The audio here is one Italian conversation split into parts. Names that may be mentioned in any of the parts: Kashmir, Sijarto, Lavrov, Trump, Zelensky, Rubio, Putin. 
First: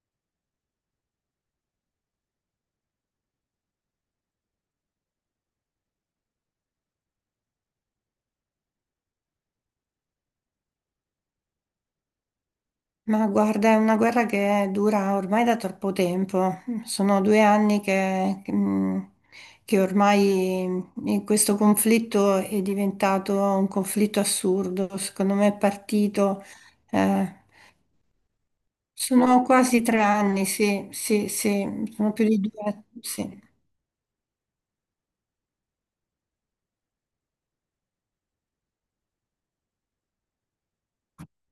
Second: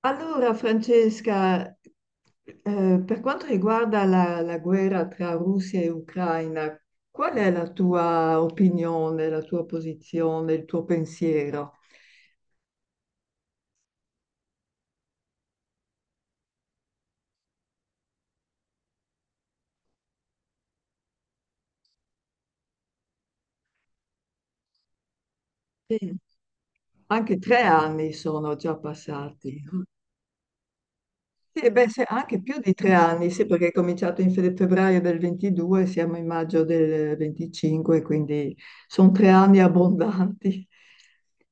Allora, Francesca, per quanto riguarda la guerra tra Russia e Ucraina, qual è la tua opinione, la tua posizione, il tuo pensiero? Ma guarda, è una guerra che dura ormai da troppo tempo. Sono due anni che ormai questo conflitto è diventato un conflitto assurdo. Secondo me è Sì. partito. eh, Anche tre anni sono già sono passati. quasi tre anni, sì, sì, Sì, sì, beh, sono più di anche più di due, tre anni, sì. sì, perché è cominciato in febbraio del 22, siamo in maggio del 25, quindi sono tre anni abbondanti.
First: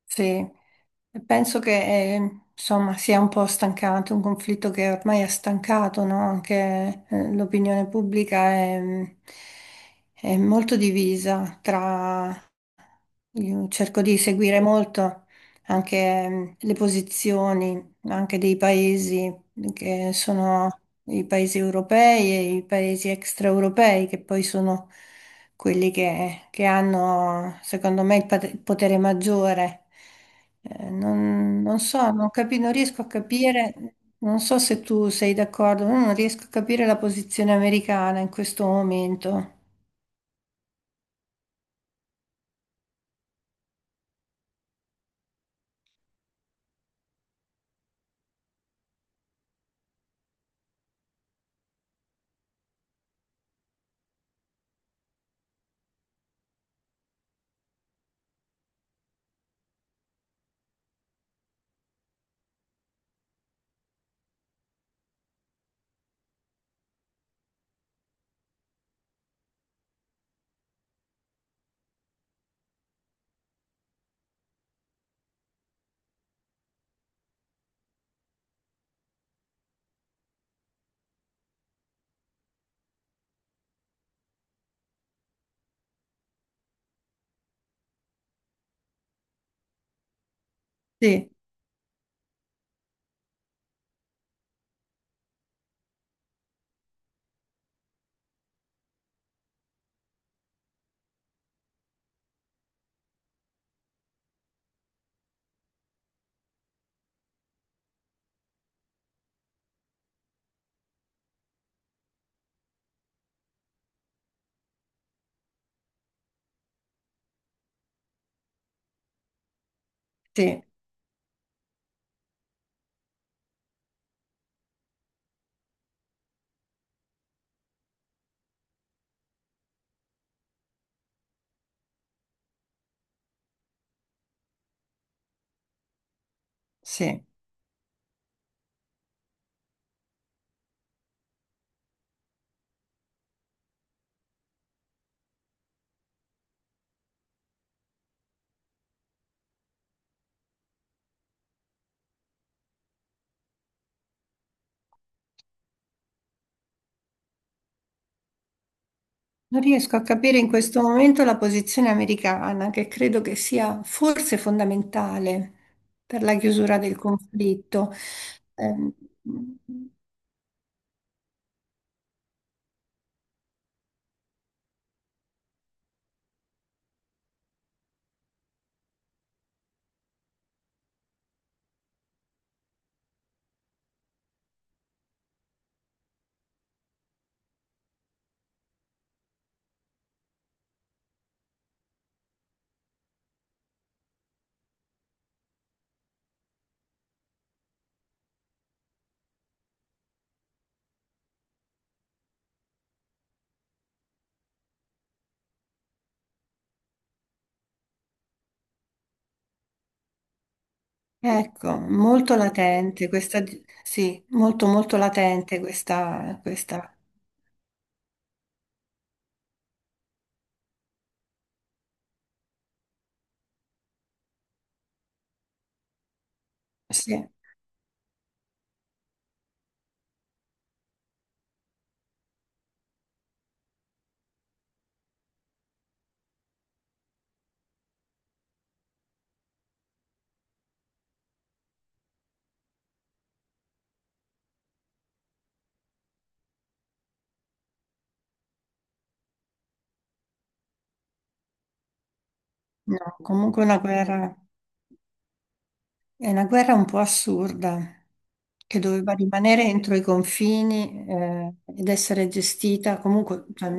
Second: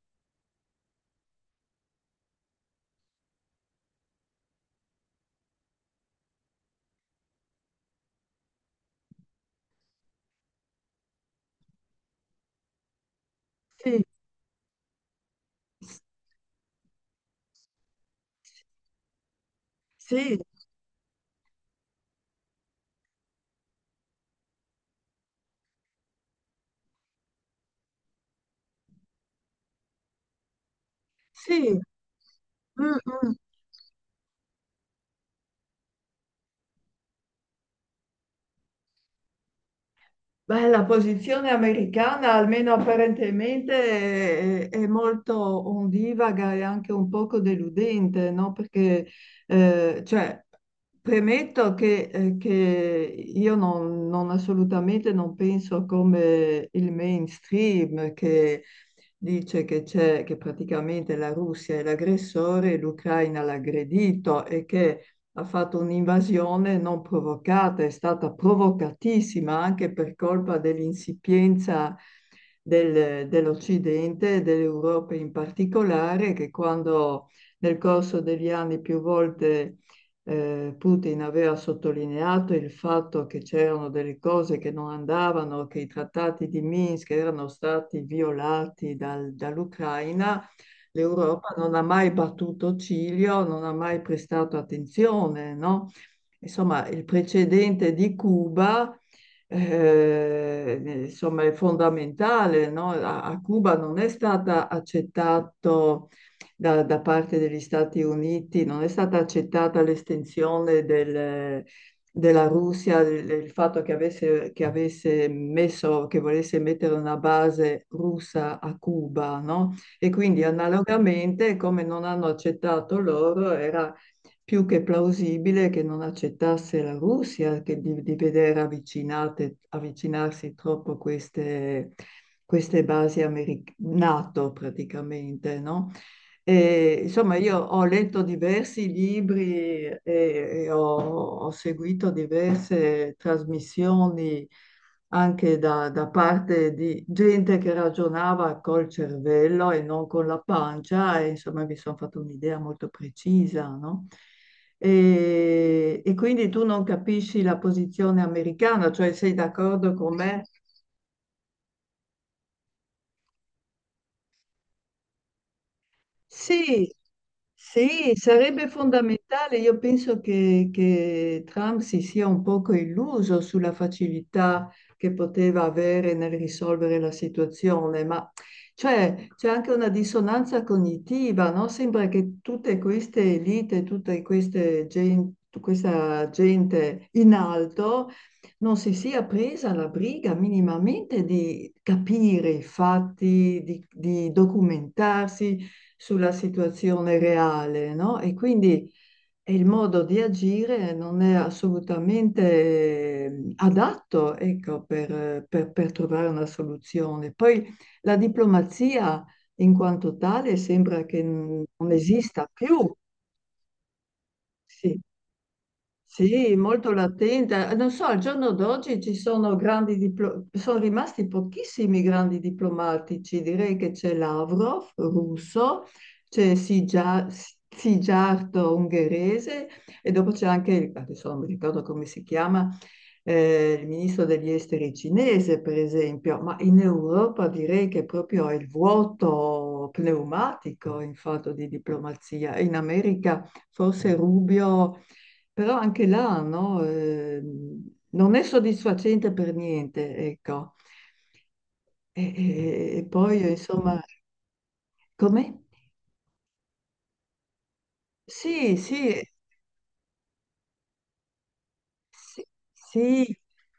Sì, e penso che insomma sia un po' stancato, un conflitto che ormai ha stancato, no? Anche l'opinione pubblica è è molto divisa. Tra... Io cerco Sì, di seguire molto anche le posizioni anche dei paesi che sì, sono i paesi europei e i paesi extraeuropei, che poi sono quelli che hanno, secondo me, il potere maggiore. Eh, non, sì. non so, non mm, riesco a mm. capire, non so se tu sei d'accordo, ma non riesco a capire la posizione americana in questo momento. Beh, la posizione americana, almeno apparentemente, è molto ondivaga e anche un poco deludente, no? Eh, cioè, premetto che io non assolutamente non penso come il mainstream che dice che che praticamente la Russia è l'aggressore e l'Ucraina l'aggredito e che ha fatto un'invasione non provocata, è stata provocatissima anche per colpa dell'insipienza dell'Occidente e dell'Europa in particolare, che quando nel corso degli anni più volte Putin aveva sottolineato il fatto che c'erano delle cose che non andavano, che i trattati di Minsk erano stati violati dall'Ucraina, Sì, l'Europa non ha mai battuto ciglio, non ha mai prestato attenzione, no? Insomma, il precedente di Cuba, insomma, è fondamentale, no? A Cuba non è stata accettato da parte degli Stati Uniti, non è stata accettata l'estensione del della Russia, il fatto che avesse messo, che volesse mettere una base russa a Cuba, no? E quindi sì, analogamente, come non hanno accettato loro, era più che plausibile che non accettasse la Russia, che di vedere avvicinarsi troppo queste basi NATO praticamente, no? E, sì. insomma, io ho letto diversi libri e ho seguito diverse trasmissioni anche da parte di gente che ragionava col cervello e non con la pancia, e insomma mi sono fatto un'idea molto precisa, no? E quindi tu non capisci la posizione americana, cioè sei Non d'accordo riesco a con capire me? in questo momento la posizione americana, che credo che sia forse fondamentale per la chiusura Sì, del conflitto. sì, sarebbe Ehm, fondamentale. Io penso che Trump si sia un poco illuso sulla facilità che poteva avere nel risolvere la situazione, ma cioè, c'è anche una dissonanza cognitiva, no? Sembra che tutte queste elite, questa gente in alto non si sia presa la briga minimamente di capire i fatti, di documentarsi sulla situazione reale, no? E quindi il modo di agire non è assolutamente adatto, ecco, per trovare una soluzione. Poi la diplomazia in quanto tale sembra che ecco, non molto esista più. latente questa, sì, molto molto Sì. latente questa, Sì, molto latente. Non so, al giorno d'oggi ci sono sono rimasti pochissimi grandi diplomatici. Direi che c'è Lavrov, russo, c'è Sigia- sì. Sijarto, ungherese, e dopo c'è anche, adesso non mi ricordo come si chiama, il ministro degli esteri cinese, per esempio. Ma in Europa direi che proprio è il vuoto pneumatico in fatto di diplomazia. In America forse Rubio però anche là, no, non è soddisfacente per niente, ecco. E, e- No, e poi, comunque insomma, come? è una guerra un po' assurda, Sì, che doveva sì, rimanere entro i confini, ed essere sì, gestita sì, comunque, cioè,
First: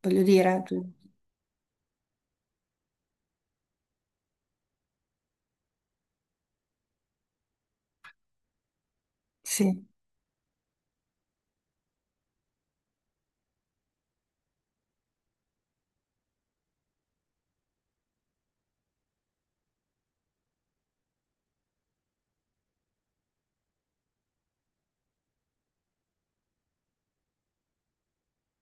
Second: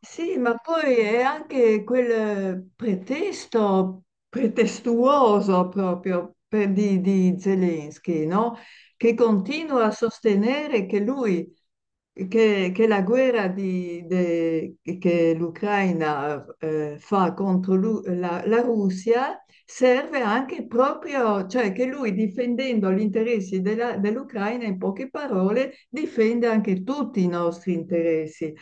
voglio ma dire, poi è anche quel pretesto pretestuoso di Zelensky, no? Che continua sì. a sostenere che lui, che la che l'Ucraina fa contro la Russia serve anche proprio, cioè che lui difendendo gli interessi dell'Ucraina, in poche parole, difende anche tutti i nostri interessi.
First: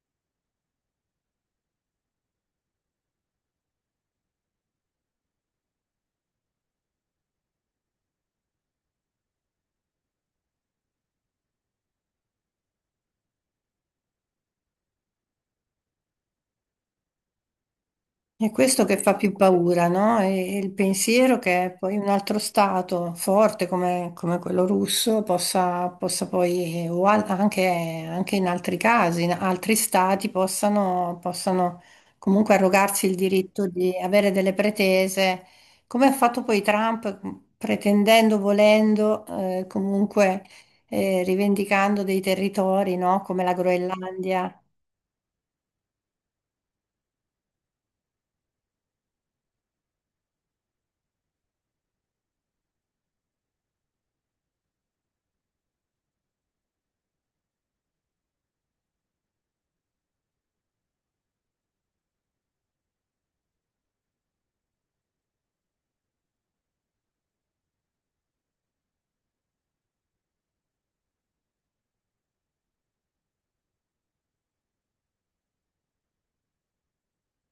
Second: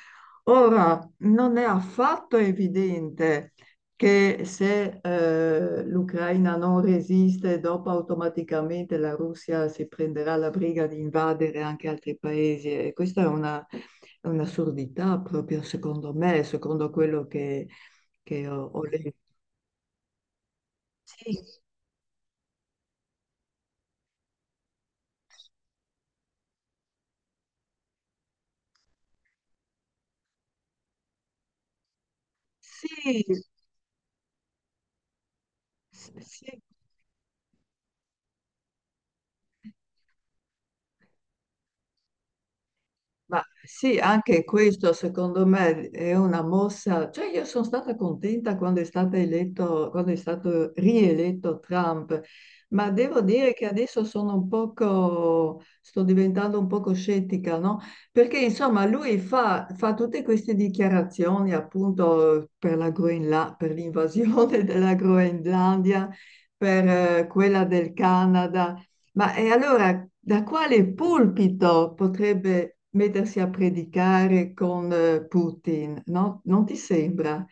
Ora, non è affatto evidente che se l'Ucraina non resiste, dopo automaticamente la Russia si prenderà la briga di invadere anche altri paesi. E questa è è un'assurdità proprio secondo me, secondo quello che È ho questo che letto. fa più paura, no? E il pensiero Sì, che poi un altro stato forte come quello russo possa poi, anche in altri casi, in altri stati possano comunque arrogarsi il sì, diritto di avere delle pretese, come S- ha fatto sì, poi Trump, pretendendo, volendo, comunque rivendicando dei territori, no? ma Come la sì, anche Groenlandia. questo secondo me è una mossa. Cioè, io sono stata contenta quando è stato eletto, quando è stato rieletto Trump, ma devo dire che adesso sono un poco, sto diventando un poco scettica, no? Perché insomma lui fa tutte queste dichiarazioni appunto per la per l'invasione della Groenlandia, per quella del Canada. Ma e allora da quale pulpito potrebbe mettersi a predicare con Putin? No? Non ti sembra?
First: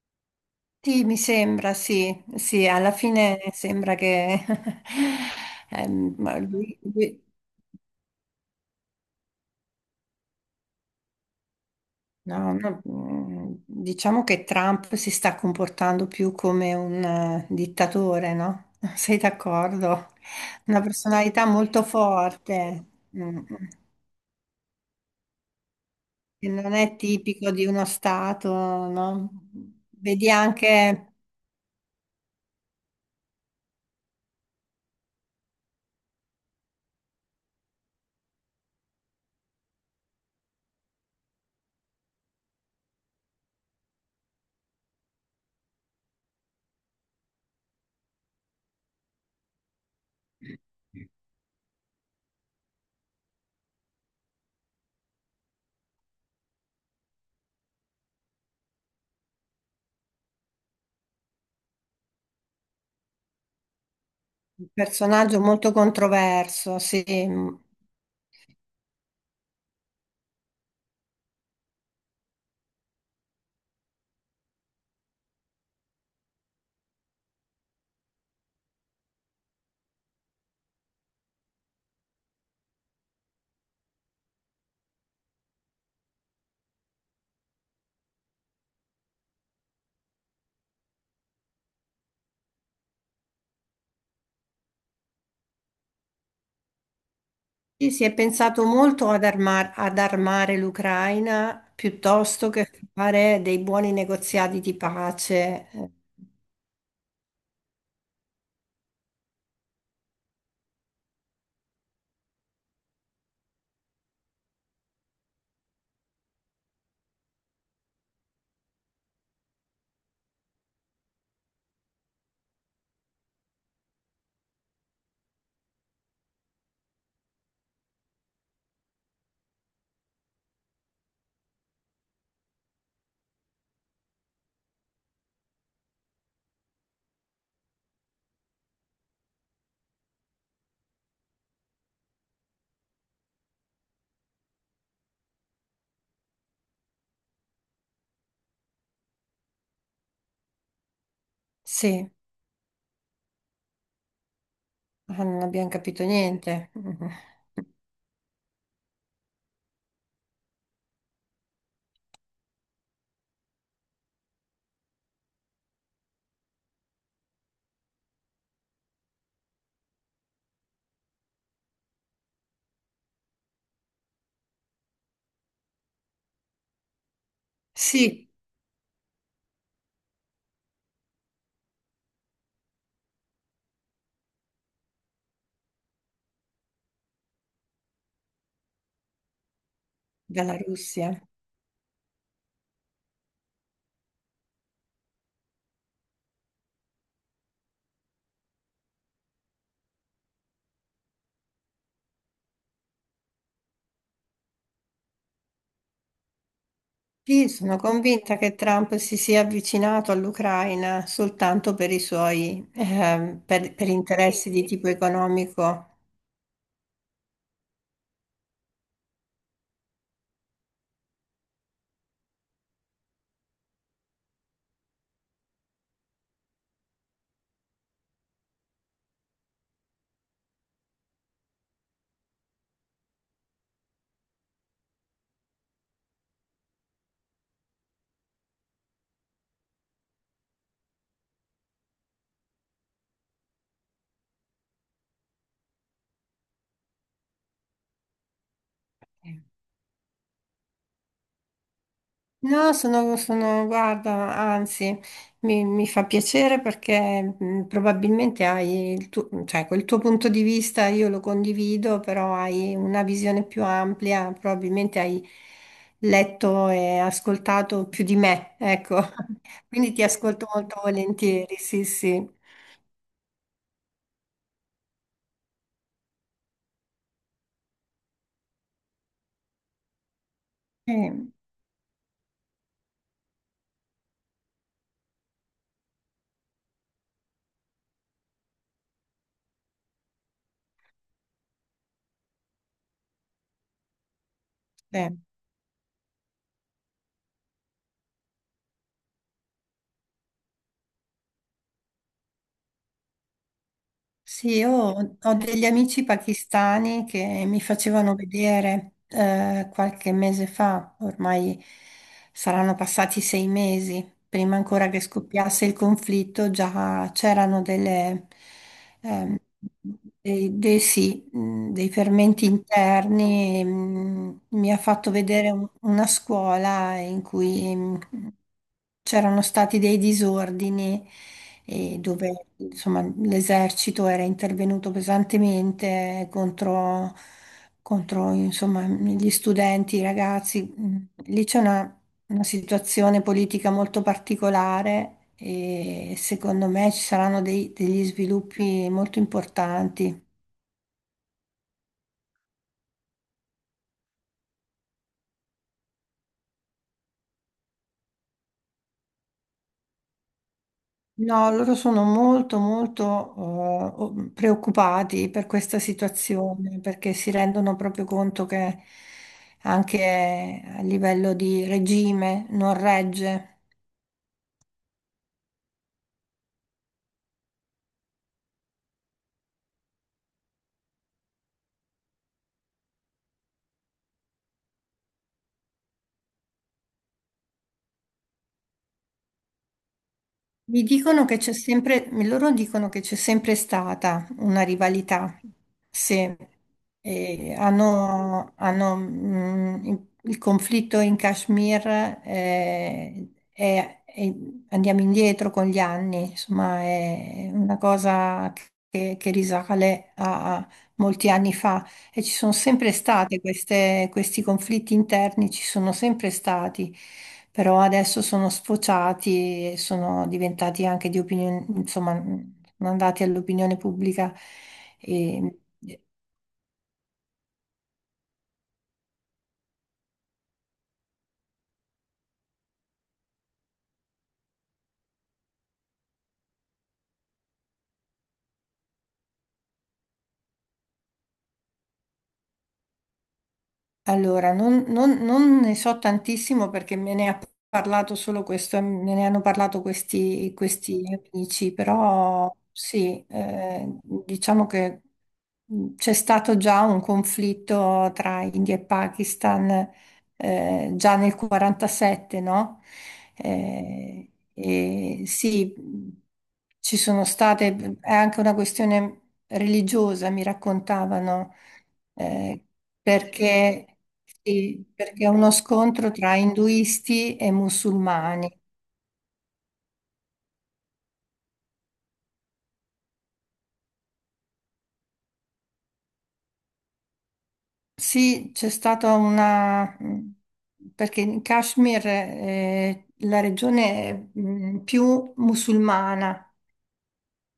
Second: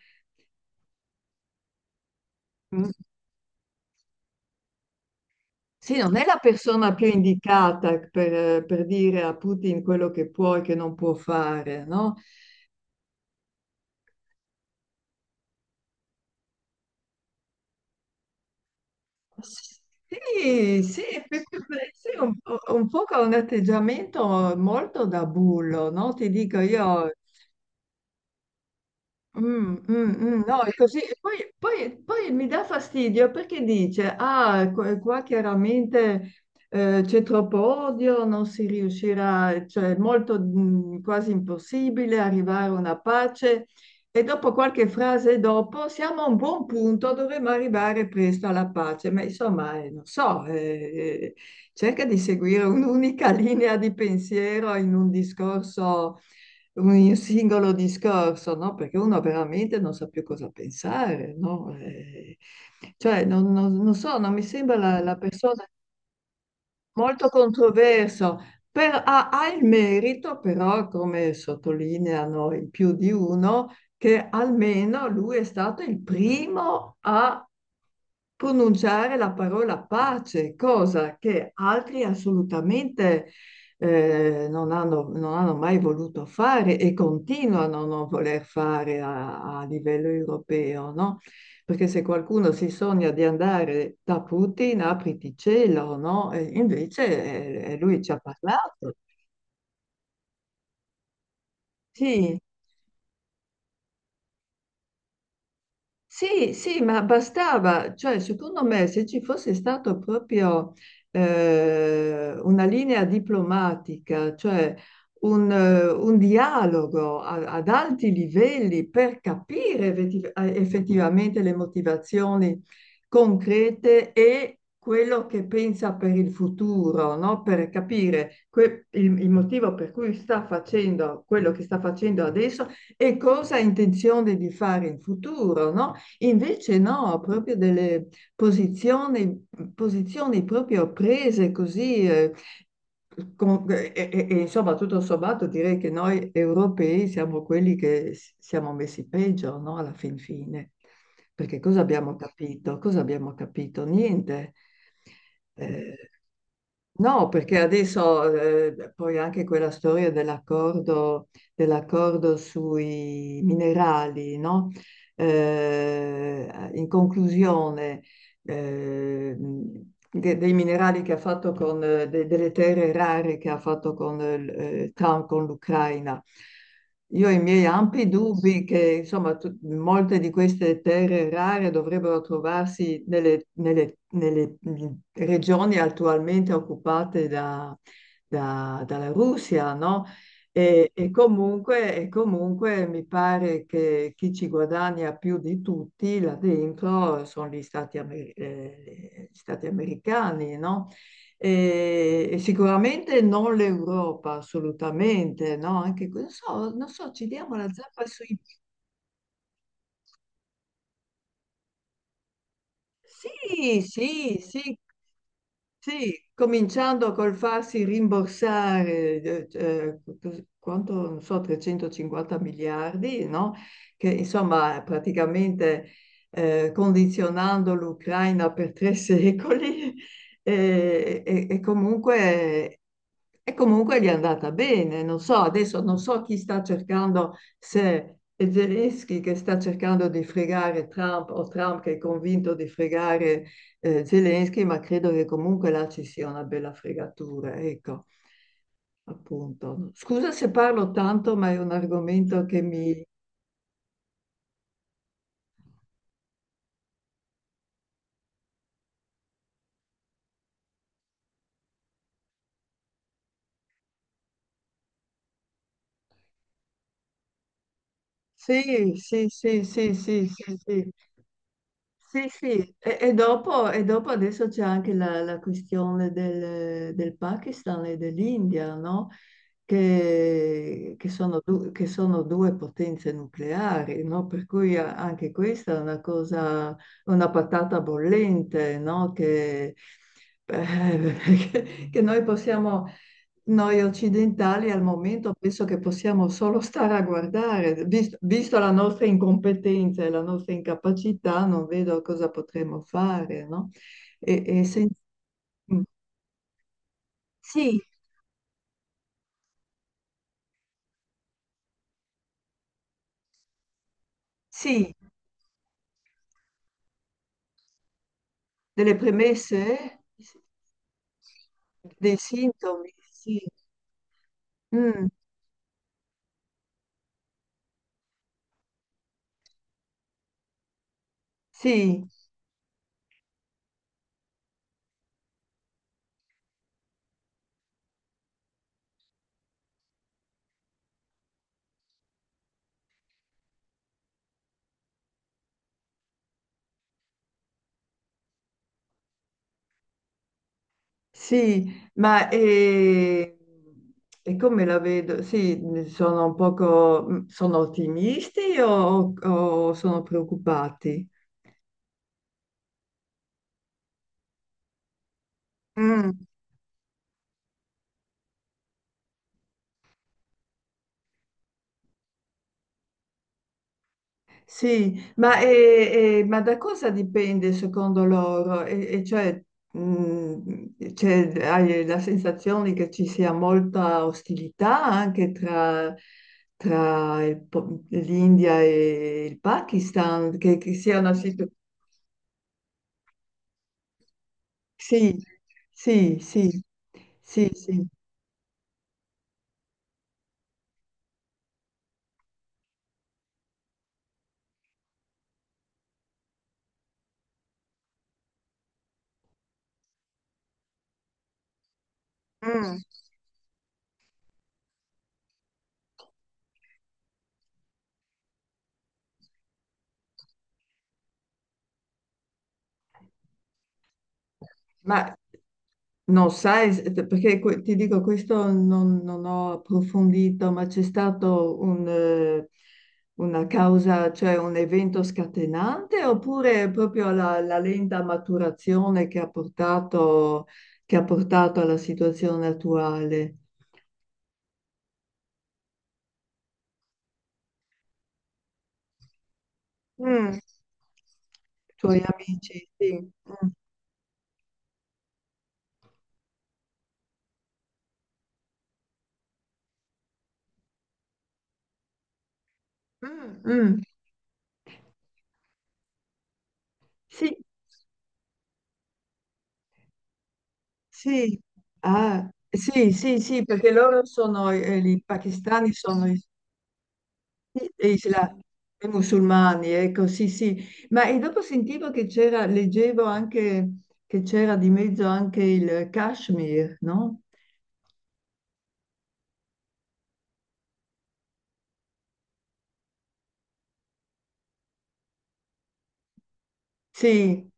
Sì, mi sembra, sì, sì, Mm. alla fine sembra che Sì, non è la ma persona più indicata per dire a Putin quello che può e che non può fare, no? no, no, diciamo che Trump si sta comportando più come un dittatore, no? Sei d'accordo? Sì, Una sì, personalità perché molto parece forte, un po' che ha un mm, atteggiamento molto da bullo, no? Ti che dico non è io, tipico di uno Stato, no? Vedi no, è così. anche E poi, poi mi dà fastidio perché dice, ah, qua qua chiaramente c'è troppo odio, non si riuscirà, cioè è molto quasi impossibile arrivare a una pace. E dopo qualche frase dopo, siamo a un buon punto, dovremmo arrivare presto alla pace. Ma insomma, non so, eh, cerca di seguire un'unica linea di pensiero in un discorso un singolo discorso, no? Perché uno veramente non sa più cosa pensare, no? Non so, non mi un sembra la personaggio persona molto controverso, sì. molto Mm. controverso, ha, ha il merito però, come sottolineano in più di uno, che almeno lui è stato il primo a pronunciare la parola pace, cosa che altri assolutamente non hanno, non hanno mai voluto fare e continuano a non voler fare a livello europeo, no? Perché se qualcuno si sogna di andare da Putin, apriti cielo, no? E invece Sì, lui si ci è ha pensato parlato. molto ad armare l'Ucraina Sì, piuttosto che fare dei buoni negoziati di pace. Sì, sì, ma bastava, cioè secondo me se ci fosse stato proprio una linea diplomatica, cioè un dialogo ad alti livelli per capire effettivamente le motivazioni concrete e quello che pensa per il futuro, no? Per capire il motivo per cui sta facendo quello che sta facendo adesso e cosa ha intenzione di fare in futuro, no? Invece no, proprio delle posizioni, posizioni proprio prese così, insomma tutto sommato direi che noi europei siamo quelli che siamo messi peggio, no? Alla fin fine. Perché cosa Sì, abbiamo capito? Cosa abbiamo capito? Niente. ma non abbiamo Eh, capito niente. No, perché adesso poi anche quella storia dell'accordo sui minerali, no? In conclusione eh, dei minerali che ha fatto con delle terre rare che ha fatto con Trump con l'Ucraina. Io ho i miei ampi Sì, dubbi che insomma, molte di queste terre rare dovrebbero trovarsi nelle regioni attualmente occupate dalla Russia, no? dalla Russia. E comunque mi pare che chi ci guadagna più di tutti là dentro sono gli gli Stati americani, no? E sicuramente non l'Europa, assolutamente, no? Anche, non so, non so, ci Sì, diamo la sono zappa sui... convinta che Trump si sia avvicinato all'Ucraina soltanto per i suoi, per Sì, per sì, interessi di sì, tipo economico. sì, cominciando col farsi rimborsare, quanto, non so, 350 miliardi, no? Che insomma praticamente condizionando l'Ucraina per tre secoli eh, e, e comunque, e comunque gli è andata bene. Non so, adesso non so chi sta cercando, se è Zelensky che sta cercando di fregare Trump o Trump che è convinto di fregare Zelensky, ma credo che comunque là ci sia una bella fregatura, ecco, appunto. Scusa se parlo tanto, ma è un argomento che No, mi... guarda, anzi, mi fa piacere perché probabilmente hai il tuo, cioè, quel tuo punto di vista, io lo condivido, però hai una visione più ampia, probabilmente hai letto e ascoltato più di me, Sì, ecco. sì, sì, sì, Quindi ti sì, ascolto sì, molto sì. volentieri, sì, Sì, sì. sì, e dopo adesso c'è anche la questione del Pakistan e dell'India, no? Eh, Che sono due potenze nucleari, no? Per cui anche questa è una cosa, una patata bollente, no? Eh, che noi possiamo, noi occidentali al eh. momento penso che possiamo solo stare a guardare, visto, la nostra incompetenza e la nostra incapacità, non vedo cosa potremmo fare, no? E, Sì, e io sen- ho degli Mm. amici pakistani che mi Sì, facevano vedere qualche mese fa, ormai saranno passati sei mesi, prima ancora sì, che scoppiasse il conflitto, già c'erano delle ehm, premesse, sì, dei dei fermenti sintomi, sì. interni. Mi ha Mm, fatto vedere una scuola in cui c'erano stati dei disordini e sì, dove insomma, l'esercito era intervenuto pesantemente contro, insomma, gli studenti, i ragazzi. Lì c'è una situazione politica molto particolare e secondo me ci saranno degli sviluppi molto importanti. sì, ma come la vedo? Sì, sono un poco, sono ottimisti o sono preoccupati? No, loro sono molto, molto preoccupati per questa Mm, situazione perché si rendono proprio conto che anche a livello di regime non regge. sì, ma da cosa dipende secondo loro? Mm, hai la sensazione che ci sia molta ostilità anche tra l'India e il Pakistan, che Mi sia una dicono che situazione... c'è sempre, loro dicono che c'è sempre stata una Sì, rivalità, sì, sì. sì, sì, E sì. hanno, il conflitto in Kashmir, eh, è- è- andiamo indietro con gli anni, insomma è una cosa che risale a molti anni fa. E ci sono Mm. sempre state questi conflitti interni, ci sono sempre stati, però adesso sono sfociati e sono diventati anche di opinione, insomma, sono andati all'opinione pubblica. Ma E, non sai, ti dico, questo non, non ho approfondito, ma c'è stato una causa, cioè un evento scatenante, oppure proprio la lenta maturazione che ha portato alla situazione attuale? Allora, non ne so tantissimo perché me ne ha parlato solo questo, me ne hanno parlato Mm, questi amici, tuoi però amici, sì. sì, Mm. Diciamo che c'è stato già un conflitto tra India e Pakistan già nel '47, no? mm, Mm, E sì, ci sono sì, state, è anche una questione religiosa, mi sì, raccontavano ah, eh, sì, sì, sì, perché perché, loro sono, sì, i perché è uno pakistani sono, scontro tra induisti e e isla- musulmani. e musulmani, ecco, sì, sì. Ma e dopo sentivo che c'era, leggevo anche che c'era di mezzo anche il Kashmir, no? Sì, c'è stata perché in Kashmir è la regione più musulmana Sì.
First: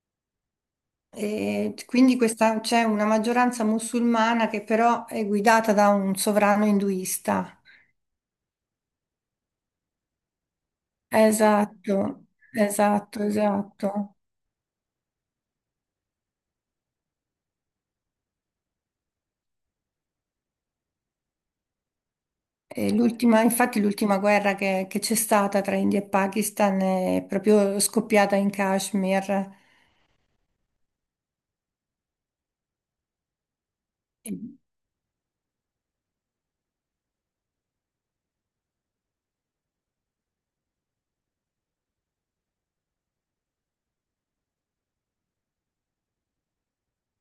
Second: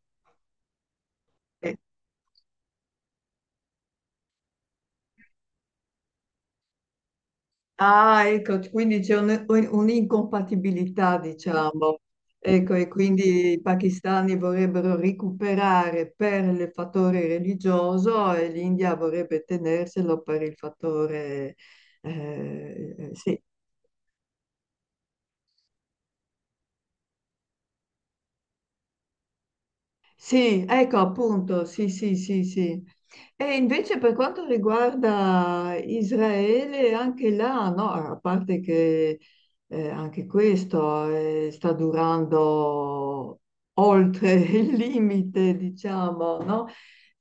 e Eh, quindi c'è una maggioranza musulmana che però è guidata da un sovrano induista. ah, ecco, quindi c'è un'incompatibilità, Esatto, diciamo. Ecco, e esatto, quindi i esatto. pakistani vorrebbero recuperare per il fattore religioso e l'India vorrebbe tenerselo per il fattore, E sì, infatti l'ultima guerra che c'è stata tra India e Pakistan è proprio scoppiata in Kashmir. sì, ecco appunto, sì, sì, sì, sì. E invece per quanto riguarda Israele, anche là, no, a parte che anche questo sta durando oltre il limite, diciamo, no?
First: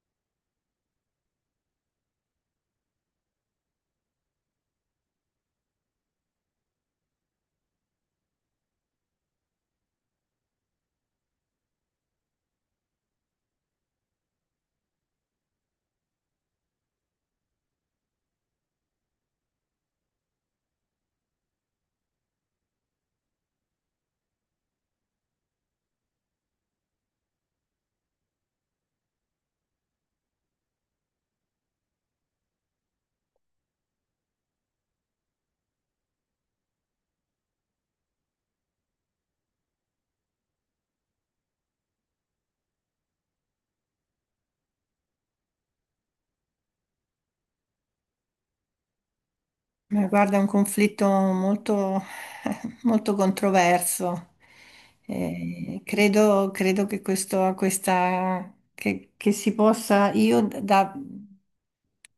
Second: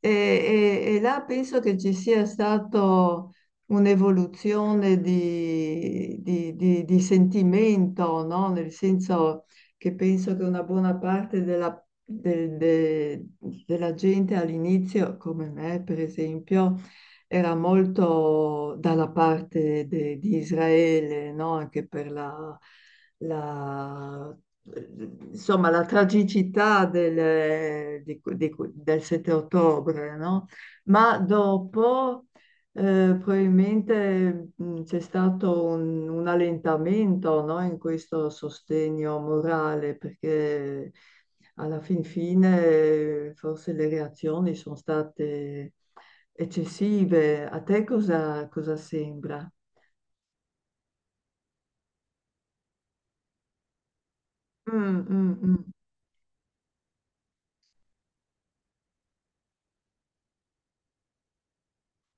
E là penso che ci sia stato un'evoluzione di sentimento, no? Nel senso che penso che una buona parte de- de- della gente all'inizio, come me per esempio, era molto dalla parte di Israele, no? Anche per la- insomma, la tragicità del 7 ottobre, no? Ma dopo... probabilmente c'è stato un allentamento, no, in questo sostegno morale, perché alla fin fine forse le reazioni sono state eccessive. A te cosa, cosa sembra? Ma guarda, è un conflitto molto, molto controverso. Mm, mm, mm. Credo che questa, che si possa, io da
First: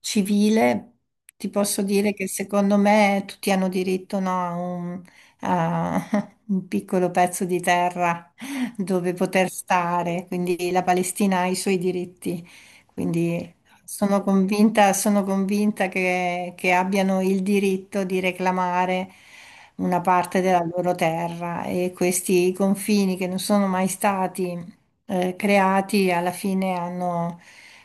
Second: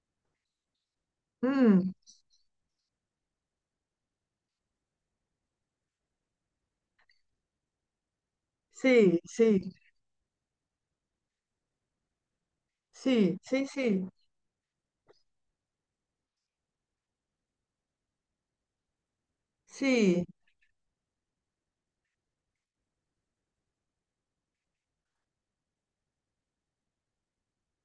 civile ti posso Mm. dire che secondo me tutti hanno diritto, no, a un, a un piccolo pezzo di terra dove Sì, poter sì, stare, quindi la Palestina ha i suoi diritti. sì, Quindi sì, sì, sono convinta che abbiano il diritto di reclamare una sì, parte della loro terra e questi confini che non sono mai stati creati alla fine hanno,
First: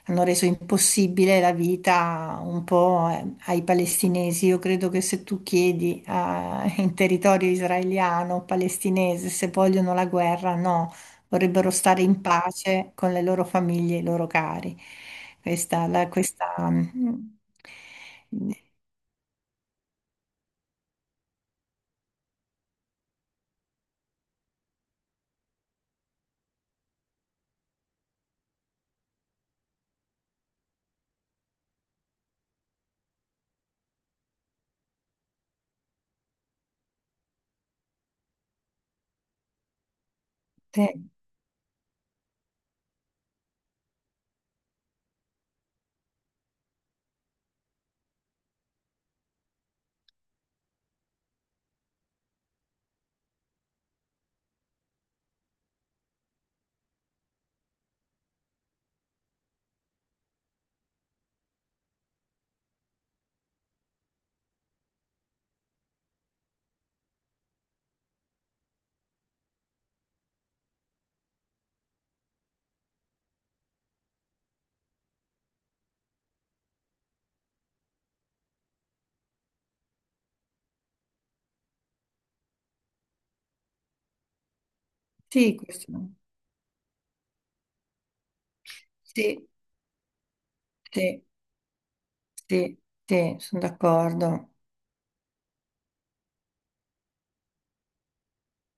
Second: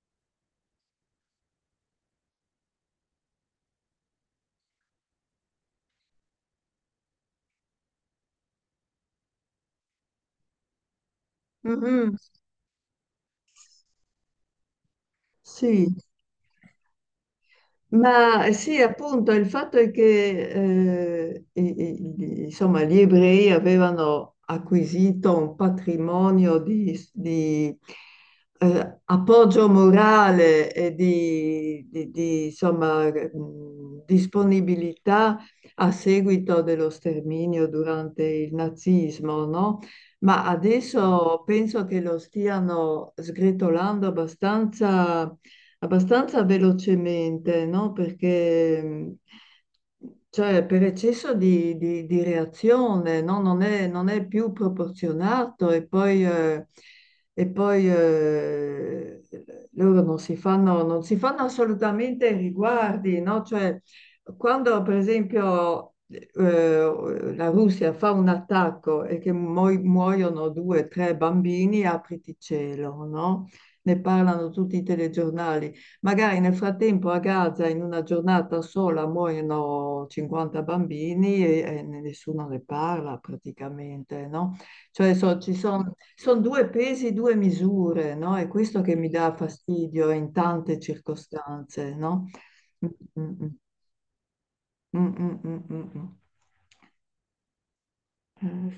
hanno reso impossibile la vita un po' ai palestinesi. Io credo che se tu chiedi in territorio israeliano o palestinese se vogliono la guerra, no, vorrebbero stare mhm, in pace con le loro famiglie e i loro cari. Questa, sì, la, questa, mm, ma sì, appunto, il fatto è che insomma, gli ebrei avevano acquisito un patrimonio appoggio morale e insomma, disponibilità a seguito dello sterminio durante il nazismo, no? Ma eh, adesso penso che lo stiano sgretolando abbastanza abbastanza velocemente, no? Perché cioè, per eccesso di reazione, no? Non è più proporzionato e poi, loro non si fanno, non si fanno assolutamente riguardi, no? Cioè, quando per esempio la Russia fa un attacco e che muoiono due o tre bambini, apriti cielo, no? Ne parlano tutti i telegiornali. Magari nel frattempo a Gaza in una giornata sola muoiono 50 bambini e nessuno ne parla praticamente, no? Cioè ci sì, sono questo, son due pesi, due misure, no? È questo che mi dà sì, fastidio in tante sì, circostanze, no? sì, Mm, sì, mm, sono d'accordo. mm, mm, mm, mm, mm. Eh,